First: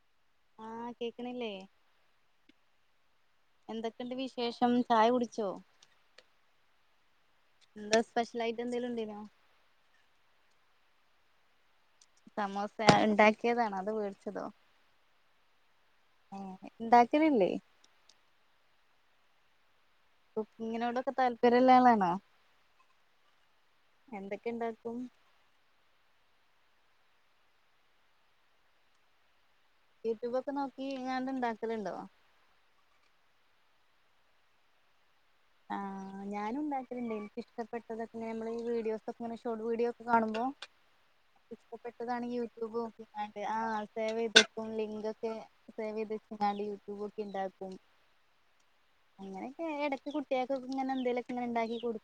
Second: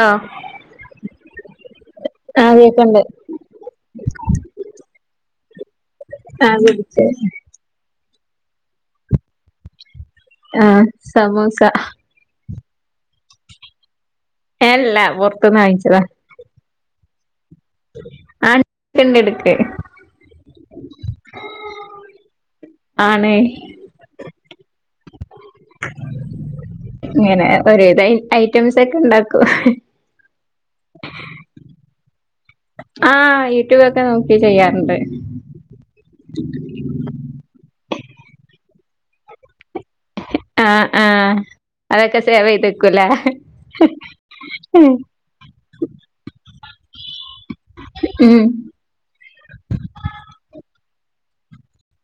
ആ ആ കേക്കണില്ലേ? കേക്ക്ണ്ട് എന്തൊക്കെയുണ്ട് വിശേഷം. ചായ കുടിച്ചോ? കുടിച്ചു. എന്താ സ്പെഷ്യൽ ആയിട്ട് എന്തെലും ഉണ്ടേനോ? ആ സമൂസ സമൂസ ഉണ്ടാക്കിയതാണോ അത് മേടിച്ചതോ? ഇപ്പംമേയിച്ചതാ. ഉണ്ടാക്കലില്ലേ? ആ എടുക്ക് കുക്കിങ്ങിനോടൊക്കെ താല്പര്യമുള്ള ആളാണോ? ആണ് പ്പം ഇങ്ങനെ ഒരു വിധം ഐറ്റംസ് ഒക്കെ ഉണ്ടാക്കും. യൂട്യൂബ് നോക്കി ഇങ്ങണ്ട് ഇണ്ടാക്കലുണ്ടോ? ആ യൂട്യൂബ് ഒക്കെ നോക്കി ചെയ്യാറുണ്ട്. ആ ഞാൻഉണ്ടാക്കലുണ്ട്. എനിക്കിഷ്ടപ്പെട്ടതൊക്കെ നമ്മളി വീഡിയോസ് ഒക്കെ ഷോർഡ് വീഡിയോ കാണുമ്പോ ആഹ് ആഹ് അതൊക്കെ ഇഷ്ടപ്പെട്ടതാണെങ്കി സേവ് ചെയ്ത് യൂട്യൂബ് നോക്കി വെക്കൂലേ ആസേവ് ചെയ്തിപ്പും ലിങ്ക് ഒക്കെ സേവ് ചെയ് യൂടൂബ് നോക്കി ഉണ്ടാക്കും ഉം അങ്ങനൊക്കെ ഇട. അങ്ങനെഎന്തലും ഒക്കെ ഉണ്ടാക്കി കൊടു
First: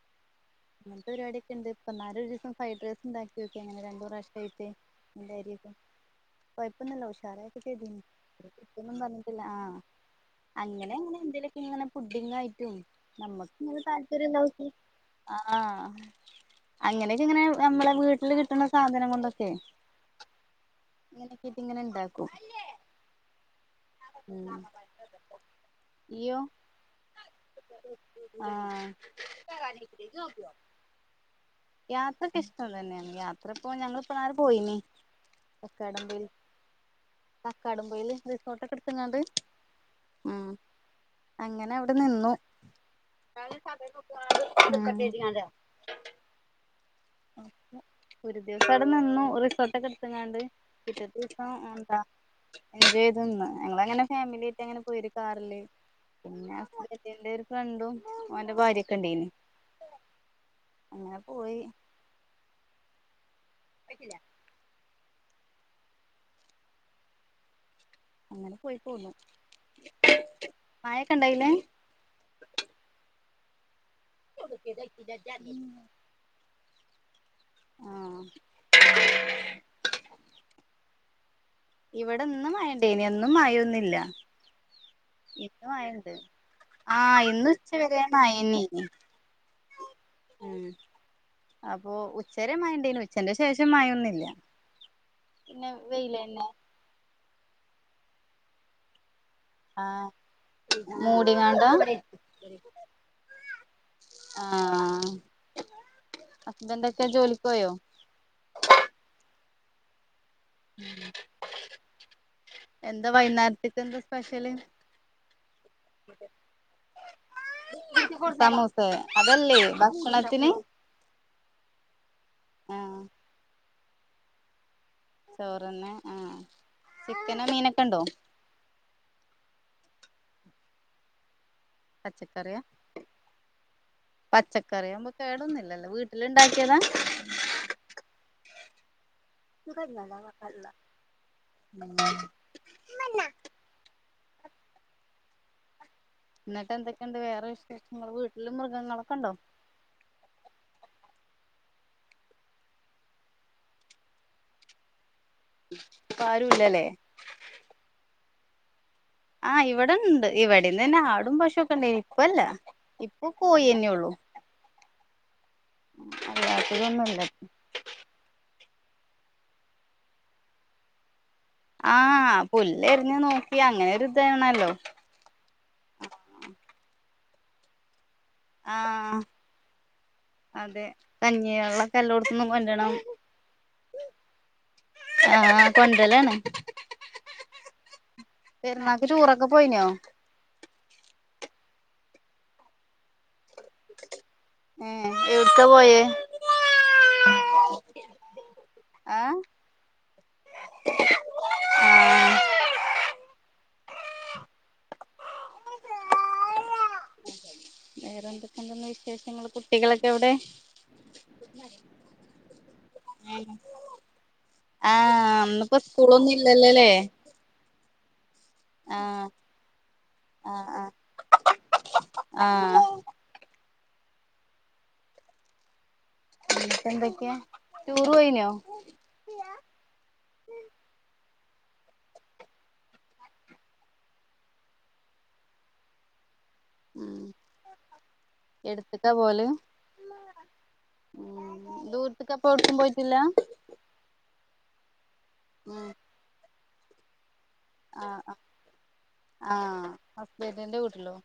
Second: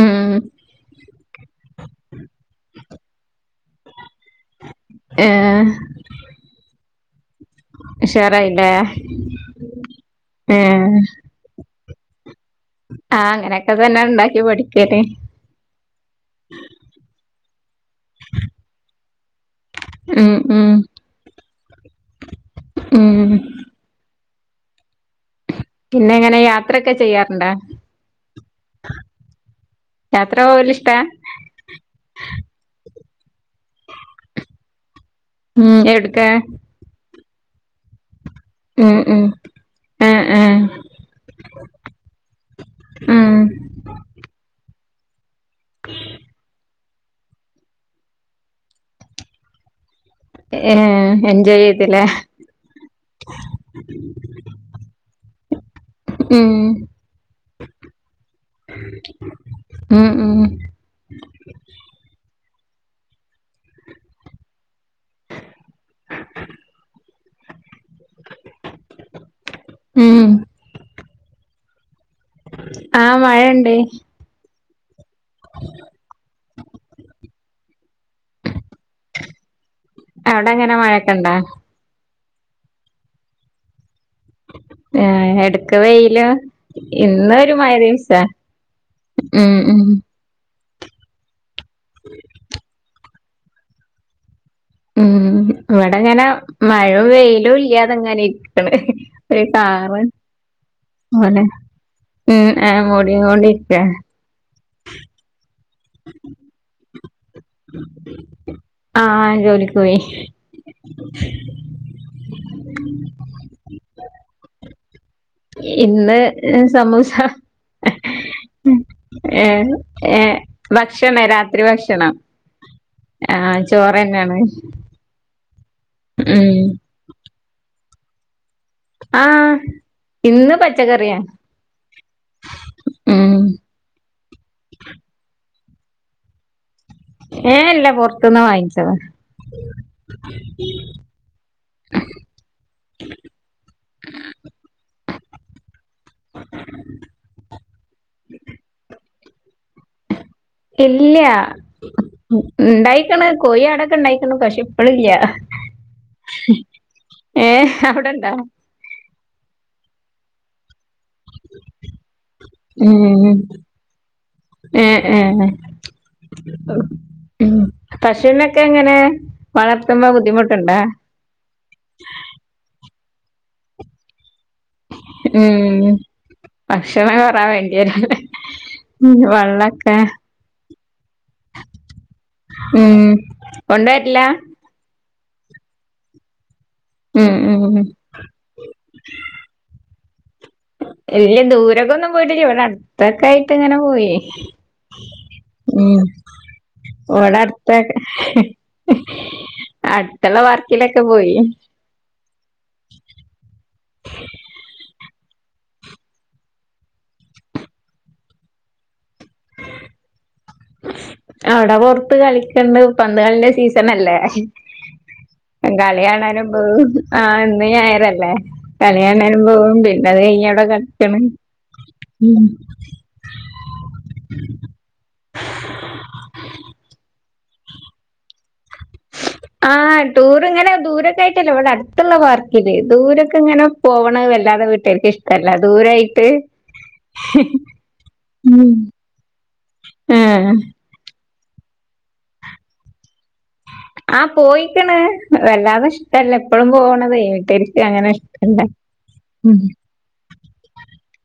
ഉം അങ്ങനത്തെ പരിപാടിയൊക്കെ ഉണ്ട്. ഇന്നാൾ ഒരു ദിവസം ഫ്രൈഡ് റൈസ് ഉണ്ടാക്കി ങ്ങനെ രണ്ടു പ്രാവശ്യമായിട്ട് ഏഹ് [unintelligible] കൊഴപ്പൊന്നല്ല ഉഷാറായിട്ട് ചെയ്യും. ഉഷാറായില്ലേ കൊഴപ്പമൊന്നുപറഞ്ഞിട്ടില്ല. ആ ഏഹ് അങ്ങനെ അങ്ങനെ എന്തേലൊക്കെ ഇങ്ങനെ ഫുഡ് ഇങ്ങനെ കഴിക്കും ആഹ് നമ്മക്ക് അങ്ങനെയൊക്കെ ഇങ്ങനെ തന്നെ താല്പര്യം ഇണ്ടാക്കി എന്താന്നു വെച്ചാൽ പഠിക്കല് ആ അങ്ങനെയൊക്കെ ഇങ്ങനെ നമ്മളെ വീട്ടിൽ കിട്ടുന്ന സാധനം കൊണ്ട് [unintelligible] ഉം ഉം അങ്ങനക്കെ ഇട്ട് ഇങ്ങനെ ഉണ്ടാക്കും ഉം ഉം പിന്നെ ഇയ്യോ എങ്ങനെ യാത്രൊക്കെ ചെയ്യാറുണ്ടാ ആഹ് യാത്ര പോവല് ഇഷ്ടാ യാത്രക്ക് ഇഷ്ടം തന്നെയാണ് യാത്ര പോ ഞങ്ങിപ്പോര് പോയിന് ഉം എവിടുക്ക തക്കാടും [unintelligible] ഉം [unintelligible] ആഹ് ഉം ആഹ് അങ്ങനെ അവിടെ നിന്നു ഉം [unintelligible] അഹ് [unintelligible] ഒരു ദിവസം അവിടെ നിന്നു റിസോർട്ടൊക്കെ എടുത്ത്ങ്ങാണ്ട് ഏ പിറ്റത്തെ ദിവസം എൻജോയ് എന്താ ചെയ്തില്ലേ എൻജോയ് ചെയ്ത് ന്ന് ഞങ്ങളങ്ങനെ ഫാമിലി ആയിട്ട് അങ്ങനെ പോയി ഒര് കാറില് ഉം പിന്നെ [unintelligible] ഒരു ഫ്രണ്ടും അവന്റെ ഭാര്യൊക്കെ ഇണ്ടേന് ഉം ഉം അങ്ങനെ പോയി [unintelligible] അങ്ങനെ പോയി പോന്നു ഉം മഴെക്കെ ഇണ്ടായില്ലേ ആഹ് മഴയുണ്ട് [unintelligible] അവിടെ എങ്ങനെ മഴൊക്കെ ഇണ്ടാ ഇവിടെ ഇന്ന് മഴണ്ടേനി എന്നും മഴയൊന്നില്ല ഏഹ് എടക്ക് വെയില ആഹ് ഇന്ന് ഉച്ച വരെ മയന്നേ നി ഉം ഉം മ് അപ്പോ ഉച്ച വരെ മഴ ഇണ്ടായിനി ഉച്ചന്റെ ശേഷം മഴയൊന്നുല്ല ഉം ഇവിടെങ്ങനെ മഴയും വെയിലും ഇല്ലാതെങ്ങനെ ഇരിക്ണ് ആ [unintelligible] ഇങ്ങനെ മൂടിങ്ങാണ്ടാ ഉം എഹ് മൂടിക്കോണ്ടിര്ക്കാ ആഹ് ഹസ്ബൻഡക്കെ ജോലിക്ക് പോയോ പോയ് എന്താ വൈകുന്നേത്തെക്ക് എന്താ സ്പെഷ്യല് ഏ സമോസ സമൂസേ ഏ അതല്ലേ ഏ ഭക്ഷണത്തിന് ഭക്ഷണെ രാത്രി ഭക്ഷണം ആ ആഹ് ചോറന്നേണ് ചോറിന്നെ ആഹ് ചിക്കനും മീനൊക്കെ ഇണ്ടോ ആഹ് ഇന്ന് പച്ചക്കറിയാ പച്ചക്കറിയാ ഉം പച്ചക്കറിയാവുമ്പോ കേടൊന്നില്ല ലൊ വീട്ടില് ഇണ്ടാക്കിയതാ ഏഹ് ഇല്ല പൊറത്തുന്ന് വാങ്ങിച്ചത ഉം എന്നിട്ട് എന്തൊക്കെണ്ട് വേറെ വിശേഷങ്ങള് വീട്ടില് മൃഗങ്ങളൊക്കെ ഉണ്ടോ ഇല്ല ഉണ്ടായിക്കണ് കോഴി ആടൊക്കെ ഉണ്ടായിക്കണ് പക്ഷേ ഇപ്പഴില്ല ഇപ്പാരുല്ലല്ലേ ഏഹ് അവിടെ ണ്ടോ ആഹ് ഇവിടെണ്ട് ഇവടിം തന്നെ ആ ടും പശു ഒക്കെണ്ടേനി. ഇപ്പല്ല ഇപ്പൊ കോയിന്നെ ഉള്ളു ഏഹ് ഹെ മ് പശുനെ ഒക്കെ എങ്ങനെ വളർത്തുന്നത് ബുദ്ധിമുട്ടു ണ്ടോ ആഹ് പുല്ല് എരിഞ്ഞു നോക്കി അങ്ങനെ ഒരു ഇതേണ് ഉം ഭക്ഷണം കൊറാ വേണ്ടി യേരുല്ലേ. ഉം ആഹ് വള്ളക്കേ? അതെ കഞ്ഞിയള്ളൊക്കെ എല്ലോട്ത്ത്ന്നും കൊണ്ട്രണം. ഉം കൊണ്ടുവരില്ല ആഹ് ആ കൊണ്ടര്ല്ലാണ്. ഉം ഉം പെരുന്നാക്ക് ടൂറൊക്കെ പോയിനോ? വലിയ ദൂരക്ക് ഒന്നും പോയിട്ടില്ല. ഇവിടെ അടുത്തൊക്കായി ട്ടിങ്ങനെ പോയി. ഏഹ് എവിട്ക്കാ പോയേ ഉം. ഓടെ അടുത്തൊക്ക. ആഹ് അടുത്തുള്ള വർക്കിയിലൊക്കെ പോയി. [unintelligible] വേറെ എന്തൊക്കെണ്ടന്ന് വിശേഷങ്ങള് കുട്ടികളൊക്കെ എവിടെ? അവിടെ പൊറത്ത് കളിക്കണ്ട് പന്ത് കളിന്റെ സീസണല്ലേ? ആഹ് ഇന്നിപ്പോ കളി സ്കൂളൊന്നും കാണാനും പോവും ഇല്ലല്ലോല്ലേ ആഹ് ഇന്ന് ഞായറല്ലേ? ആഹ് കളിയാണാനും പോവും പിന്നെ അത് കഴിഞ്ഞ് അവിടെ ആഹ് ആഹ് കളിക്ക്ണ്. ഉം. ആഹ് ട്ട് എന്തൊക്കെ ടൂർ പോയിനോ? ട്ടല്ല. ഇവിടെ അടുത്തുള്ള പാർക്കില് ദൂരൊക്കങ്ങനെ പോവ്ണ വല്ലാതെ വീട്ടേർക്ക് ഇഷ്ടല്ല ദൂരേയിട്ട്. എടുത്ത്ക്ക പോവല്ല്. ഏഹ് ഉം ദൂരത്ത്ക്ക് അപ്പ ഒട്ക്കും പോയിട്ടില്ല. ആഹ് പോയിക്ക്ണ് വല്ലാതെ ഉം ഇഷ്ടല്ല ഇപ്പഴും പോണതേ. ആഹ് അഹ് ആ ഉം ഹസ്ബൻഡിന്റെ വീട്ട്ലോ?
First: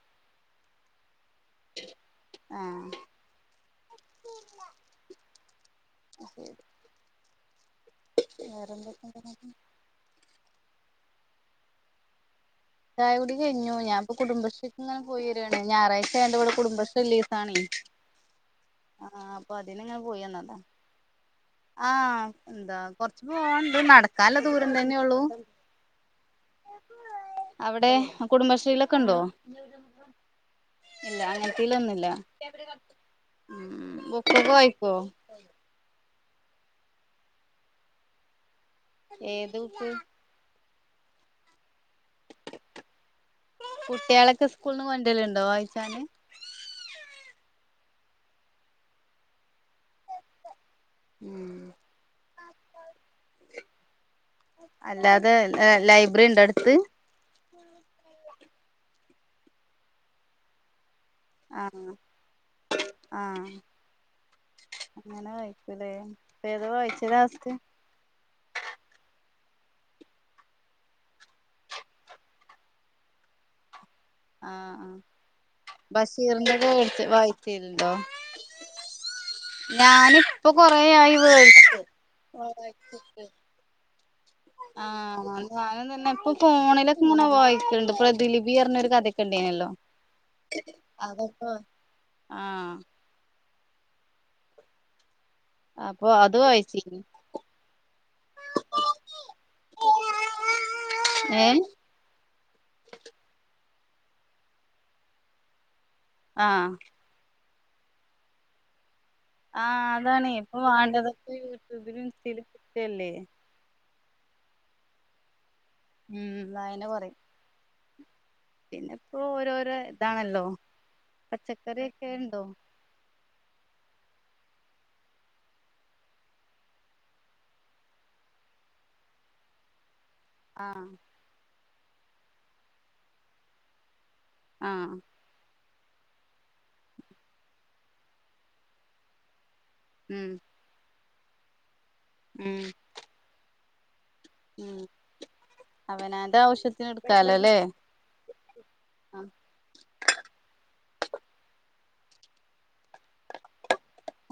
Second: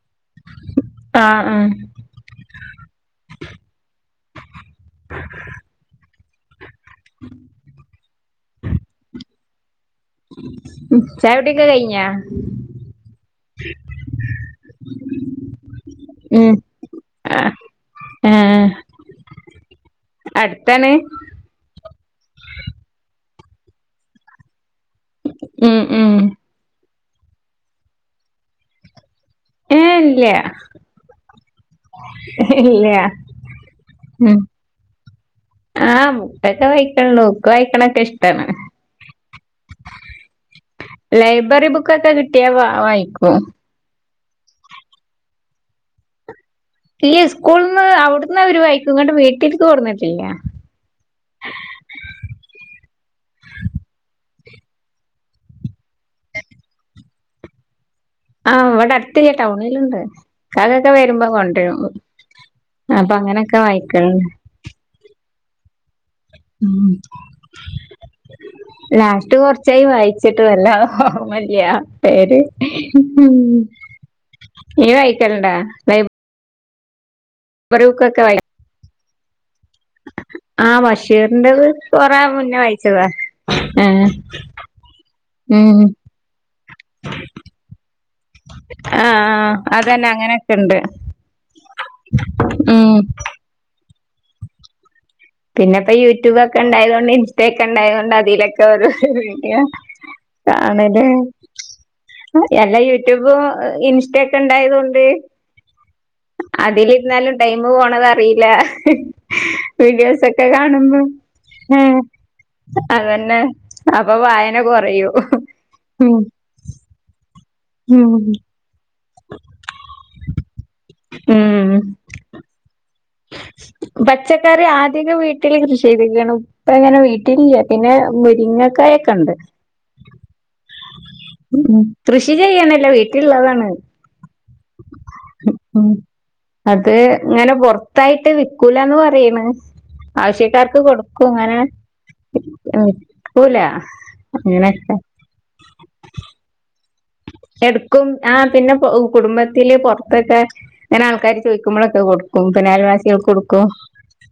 ആ ആ ആഹ് ന്നാ ശെരി വേറെന്തക്കെ [unintelligible] ഉം ചായുട്യൊക്കെ കഴിഞ്ഞാ? ചായ കുടി കഴിഞ്ഞു. ഞാപ്പോ കുടുംബശ്രീക്ക് ഇങ്ങനെ പോയി വരാണ് ഞായറാഴ്ച ആയണ്ട് ഇവടെ കുടുംബശ്രീ ഇല്ലീസാണേ. ഏഹ് ആഹ് അപ്പൊ അതിന്ങ്ങനെ പോയി വന്നതാ അടുത്താണ് ആഹ് എന്താ കൊറ ച്ച് പോവാണ്ട് നട്ക്കാൻല്ല ദൂരം തന്നെഒള്ളു. ഉം ഉം അവിടെ കുടുംബശ്രീയിലൊക്കെ ഉണ്ടോ? ഏ ഇല്ല ഇല്ല അങ്ങൻത്തെയ്ലൊന്നുല്ല. ഇല്ല ഉം ബുക്കൊക്കെ വായ്ക്കോ? ട്ടെക്കെ വയിട്ടൊള്ളൂ. ബുക്ക് വായിക്ക്ണൊക്കെ ഇഷ്ടാണ്. ഏത് ബുക്ക്‌? ലൈബ്രറി ബുക്കൊക്കെ കിട്ടിയാ വ വായിക്കും. കുട്ട്യേളൊക്കെ സ്കൂള്ന്ന് കൊണ്ടലുണ്ടോ വായിച്ചാന്ന്? ഈ സ്കൂൾന്ന് അവിടന്ന് അവര് വൈക്കും. ഇങ്ങട്ട് വീട്ടിക്ക് കൊട്ന്നിട്ടില്ല. ഉം അല്ലാതെ ലെ ലൈബ്രറി ണ്ടോ അടുത്ത്? ആഹ് ഇവിടെ അടുത്ത് ടൗണിലുണ്ട് കാ ക്ക വരുമ്പോ കൊണ്ടരും. ആഹ് അപ്പൊ ആഹ് അങ്ങനെക്കെ വായിക്കൽണ്ട്. ഇതെ. ഉം ലാസ്റ്റ് കൊർ ചൈ വായിച്ചിട്ട് വല്ലാതെ ഓർമല്യ പേര്. ഇയ്യ് വയിക്കൽണ്ടാ? ലെ ലേട്ത്ത് വായിച്ചിൽണ്ടോ? ഞാനിപ്പൊ ആ കൊറേയായി ബഷീറിന്റെത് കൊറേ മുന്നേ വായിച്ചതാ [unintelligible] ആ, ആഹ് ഉം. അം തന്നെ ഇപ്പൊ ഫോണിലൊക്കെ ഇങ്ങനെ വായിക്കല്ണ്ട് പ്രദിലിപി അർഞ്ഞൊരു ആ കഥക്കെ ണ്ടായ്ഞല്ലോ. അതന്നെ അങ്ങനെക്കെണ്ട്. ആഹ് ഉം പിന്നെ ഇപ്പ അപ്പൊ അത് യൂട്യൂബ് ഒക്കെ വായിച്ചീനി ഇണ്ടായതൊണ്ട് ഇൻസ്റ്റ ഒക്കെ ഇണ്ടായതൊണ്ട് അതിലൊക്കെ ഓരോ രുവീഡിയോ കാണല്. ഏഹ് എല്ലാ യൂട്യൂബും അഹ് ഇൻസ്റ്റക്കെ ണ്ടായതൊണ്ട് ആഹ് അതിലിരുന്നാലും ടൈമ് പോണതറിയില്ല. ആഹ് അതാണ് ഇപ്പൊ വേണ്ടതൊക്കെ ഉം. യൂട്യുബിലും ഇൻസ്റ്റയിലും കിട്ടല്ലേ. അതന്നെ അപ്പൊ വായന കൊറയൂ. ഉം വായന കൊറയും. ഉം പിന്നെ ഇപ്പോ ഓരോരോ ഇതാണല്ലോ ഉം പച്ചക്കറിക്കെ ഇണ്ടോ [inaudible] പച്ചക്കറി ആദ്യൊക്കെ വീട്ടില് കൃഷി ചെയ്തിരിക്കയാണ് ഇപ്പ അങ്ങനെ വീട്ടിലില്ല പിന്നെ മുരിങ്ങക്കാ ക്കണ്ട് [unintelligible] ആഹ് കൃഷി ചെയ്യണല്ല വീട്ടിലുള്ളതാണ്. ആഹ് ഉം അത് ഇങ്ങനെ പൊറത്തായിട്ട് വിക്കൂലാന്ന് പറയണ്. ഉം ആവശ്യക്കാർക്ക് കൊടുക്കുവോ ഇങ്ങനെ ഉം വിക്കൂല. ഉം അങ്ങനെയൊക്കെ അവനൊന്റെ ആവശ്യത്തിന് എടുക്കാലോല്ലേ. ആഹ് പിന്നെ കുടുംബത്തില് പൊറത്തൊക്കെ അങ്ങനെ ആൾക്കാര് ചോദിക്കുമ്പോഴൊക്കെ കൊടുക്കും. പിന്നെ ആയൽവാസികൾക്ക് കൊടുക്കും.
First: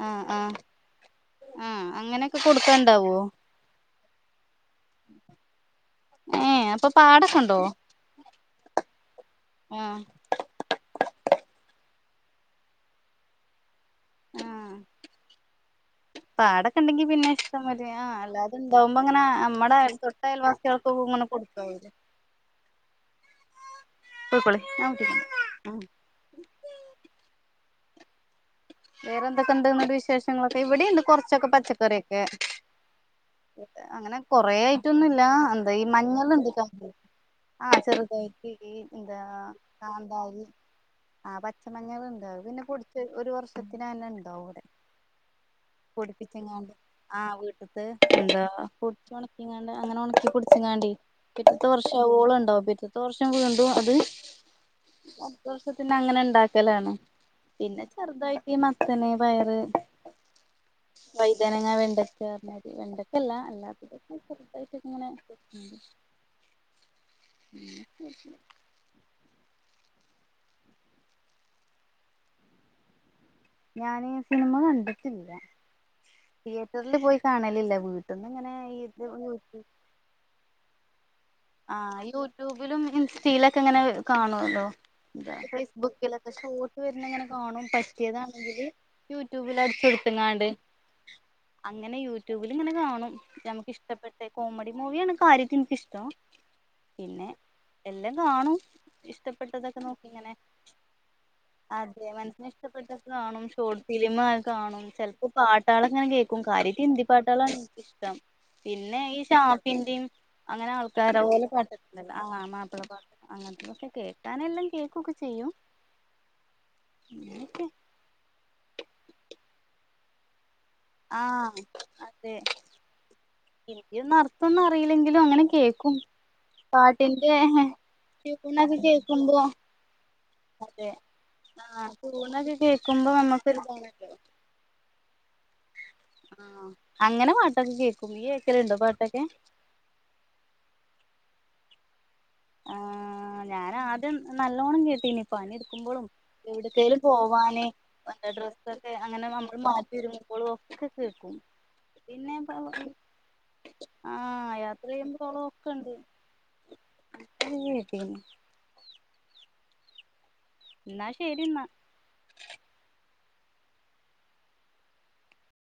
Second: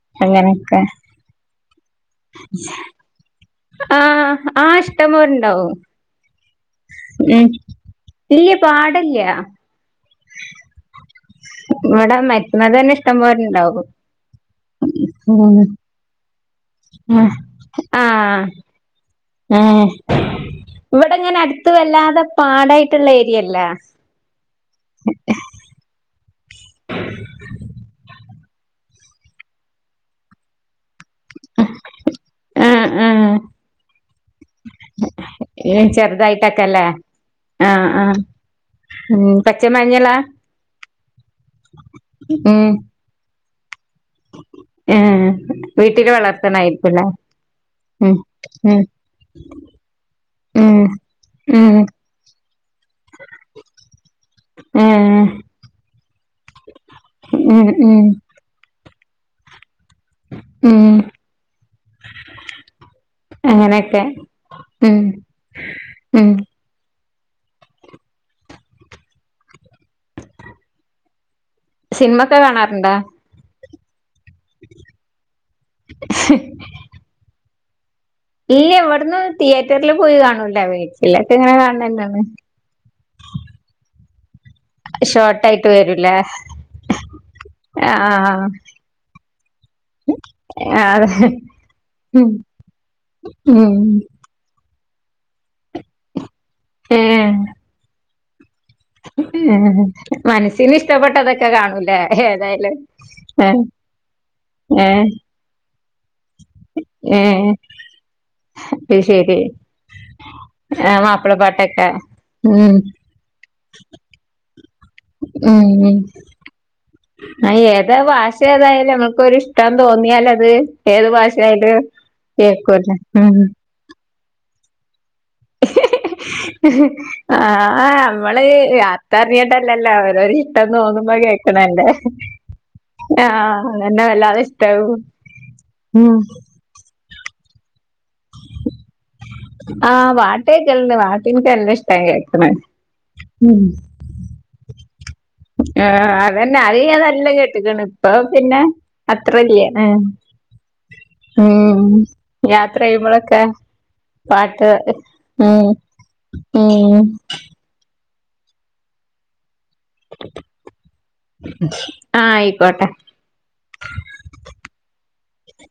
ആഹ് ആഹ് അങ്ങനെയൊക്കെ ആഹ് അങ്ങനെയൊക്കെ കൊടുക്കാനുണ്ടാവോ ആഹ് ആ ഇഷ്ട്ടപൊലെണ്ടാവും. ഏ അപ്പൊ പാടൊക്കെ ഉം ഉണ്ടോ ഇല്ല്യ പാടല്യ. ആഹ് ഇവിട മ [unintelligible] റ്റ അത തന്നെ ഇഷ്ട്ടപോലെഇണ്ടാവും ഹും പാടൊക്കെണ്ടങ്കി പിന്നെ ഇഷ്ടം മാതിരി ആ അല്ലാതെ ഇണ്ടാവുമ്പോ അങ്ങനെ നമ്മടെ ആഹ് തൊട്ട അയൽവാസികൾക്ക് ഇങ്ങനെ ഇവിടെങ്ങനെ അടുത്ത് കൊടുക്കാവൂലേ വല്ലാതെ പാടായിട്ടുള്ള ഏരിയല്ല. ക്കളി ആട്ട ആ [unintelligible] വേറെന്തൊക്കെണ്ട് ന്ന്ട്ട് വിശേഷങ്ങളൊക്കെ ഇവടെണ്ട് കൊറച്ചൊക്കെ പച്ചക്കറിയൊക്കെ. ആഹ് ആഹ് അങ്ങനെ കൊറെ ഐറ്റംന്നുല്ലാ എന്താ ഈ ഏഹ് മഞ്ഞള് ചെറുതായിട്ടൊക്കെല്ലേ [unintelligible] ആഹ് ചെറു ഉം പച്ചമഞ്ഞളാ [inaudible] ആഹ് പച്ചമഞ്ഞള് ഇണ്ട് അത് പിന്നെ ഉം പൊടിച്ച് ഒരു വർഷത്തിന്ന്നെ ഇണ്ടാവും ഇവടെ ഏഹ് വീട്ടില് പൊടിപ്പിച്ചങ്ങാണ്ട് വളർത്തണായിരിക്കുംല്ലേ ആഹ് വീട്ടത്ത് ഉം എന്താ പൊടിച്ചോണക്കിങ്ങാണ്ട് അങ്ങനെ ഒണക്കി ഉം ഉം പൊടിച്ചുങ്ങാണ്ടേ പിറ്റത്തെ ഉം വർഷം ആവോളം ഇണ്ടാവും. പിറ്റത്തെ വർഷം വീണ്ടും അത് ഏഹ് അടുത്ത വർഷത്തിന് അങ്ങനണ്ടാക്കലാണ് ഉം പിന്നെ ഉം ചെറുതായി മത്തന്, പയറ് ഉം വൈതാനങ്ങ, വെണ്ടക്ക പറഞ്ഞാല് വെണ്ടക്കല്ലാ [inaudible] അങ്ങനെയൊക്കെ ഉം ഉം [inaudible] സിനിമക്കെ കാണാറ്ണ്ടാ? ഞാന് സിനിമ കണ്ടിട്ടില്ല. തിയറ്ററില് പോയി കാണലില്ല വീട്ട ഇല്ല ഇവടന്ന് തിയറ്ററില് പോയി കാണൂല. വീ ആഹ് യൂട്യൂബിലും ഇൻസ്റ്റയിലൊക്കങ്ങനെ കാണുല്ലോ. എന്താ ഷോർട്ട് ആയിട്ട് വരൂലേ ഫേസ്ബുക്കിലൊക്കെ ഷോട്ട് വരുന്നങ്ങനെ കാണും. പറ്റിയതാണെങ്കില് യൂട്യൂബിൽ അടിച്ചോ ആഹ്‌ അതെ അങ്ങനെ യൂട്യൂബിലിങ്ങനെ കാണും. ഉം നമുക്ക്ഷ്ടപ്പെട്ട കോമഡി മൂവിയാണ് കാര്യത്തി എനിക്കിഷ്ടം. പിന്നെ ഏഹ് എല്ലം കാണും ഇഷ്ടപ്പെട്ടതൊക്കെ ഏഹ് നോക്കി ഇങ്ങനെ മനസ്സിന് ഇഷ്ടപ്പെട്ടതൊക്കെ കാണൂലേ അതെ മനസ്സിന് ഏതായാലും ഇഷ്ടപ്പെട്ട കാണും ഏഹ് ഷോ ട്ട് ഫിലിമൊക്കെ കാണും ഏഹ് ചെൽപ്പോ പാട്ടള് ഇങ്ങനെ കേക്കും കാര്യം ഹിന്ദി ഏഹ് പാട്ടളാണ് ഇൻക്ക് ഇഷ്ടം അത് പിന്നെ ഈഹ് ശരി ഷാഫിന്റേം അങ്ങനെ ആൾക്ക ആഹ് കരവോല മാപ്പിളപ്പാട്ടൊക്കെ പാട്ടൊക്കെണ്ടല്ലോ ആഹ് ഉം മാപ്പിള പാട്ട് അങ്ങനത്തെക്കെ കേൾക്കാനെല്ലാം കേൾക്കൊക്കെ ചെയ്യും മ് മ് ആ അങ്ങനെയൊക്കെ ഏതാ ഭാഷ ഏതായാലും നമ്മക്കൊരിഷ്ടം തോന് യാൽ അത് ഏത് ആ ഭാഷയായാലും അതെ കേൾക്കുവല്ലോ, മ് മ് ഇതൊന്നും അറിയില്ലെങ്കിലും അങ്ങനെ കേക്കും. പാട്ടിന്റെ അ ആഹ് ആ നമ്മള് ട്യൂണൊക്കെ അർത്ഥ കേൾക്കുമ്പോ അറിഞ്ഞിട്ടല്ലല്ലോ ഓരോര് ഇഷ്ടം അതെ തോന്നുമ്പ കേക്കണ്ണ്ട് ആ ട്യൂണൊക്കെ കേൾക്കുമ്പോ ആഹ് ആഹ് ആഹ് എന്നെ വല്ലാതെ ഇഷ്ടാവും. ഉം ആഹ് അങ്ങനെ പാട്ടൊക്കെ കേക് ആഹ് പാട്ടെക്കൽണ്ട് പാട്ട്ന്ക്ക് നല്ല ഇഷ്ട്ടാ കേ ആഹ് ഞാനാദ്യം നല്ലോണം കേ പണിയെടുക്കുമ്പോഴും ആഹ് അതന്നെ അത് എവിടിക്കേലും ഞാൻ നല്ല പോവാന് കേട്ട്ക്കണ് ഇപ്പൊ എന്ത പിന്നെ ഡ്രസ്സൊക്കെ അങ്ങനെ നമ്മള് അത്രല്യ മാറ്റി വരുമ്പോ അപ്പോളൊക്കെ കേക്കും ഉം പിന്നെപ്പോ, യാത്ര ചെയ്യുമ്പോഴൊക്കെ ആ യാത്ര ചെയ്യുമ്പോ ളൊക്കെണ്ട്. മ് [unintelligible] എന്നാ ശരി എന്നാ ആയിക്കോട്ടെ.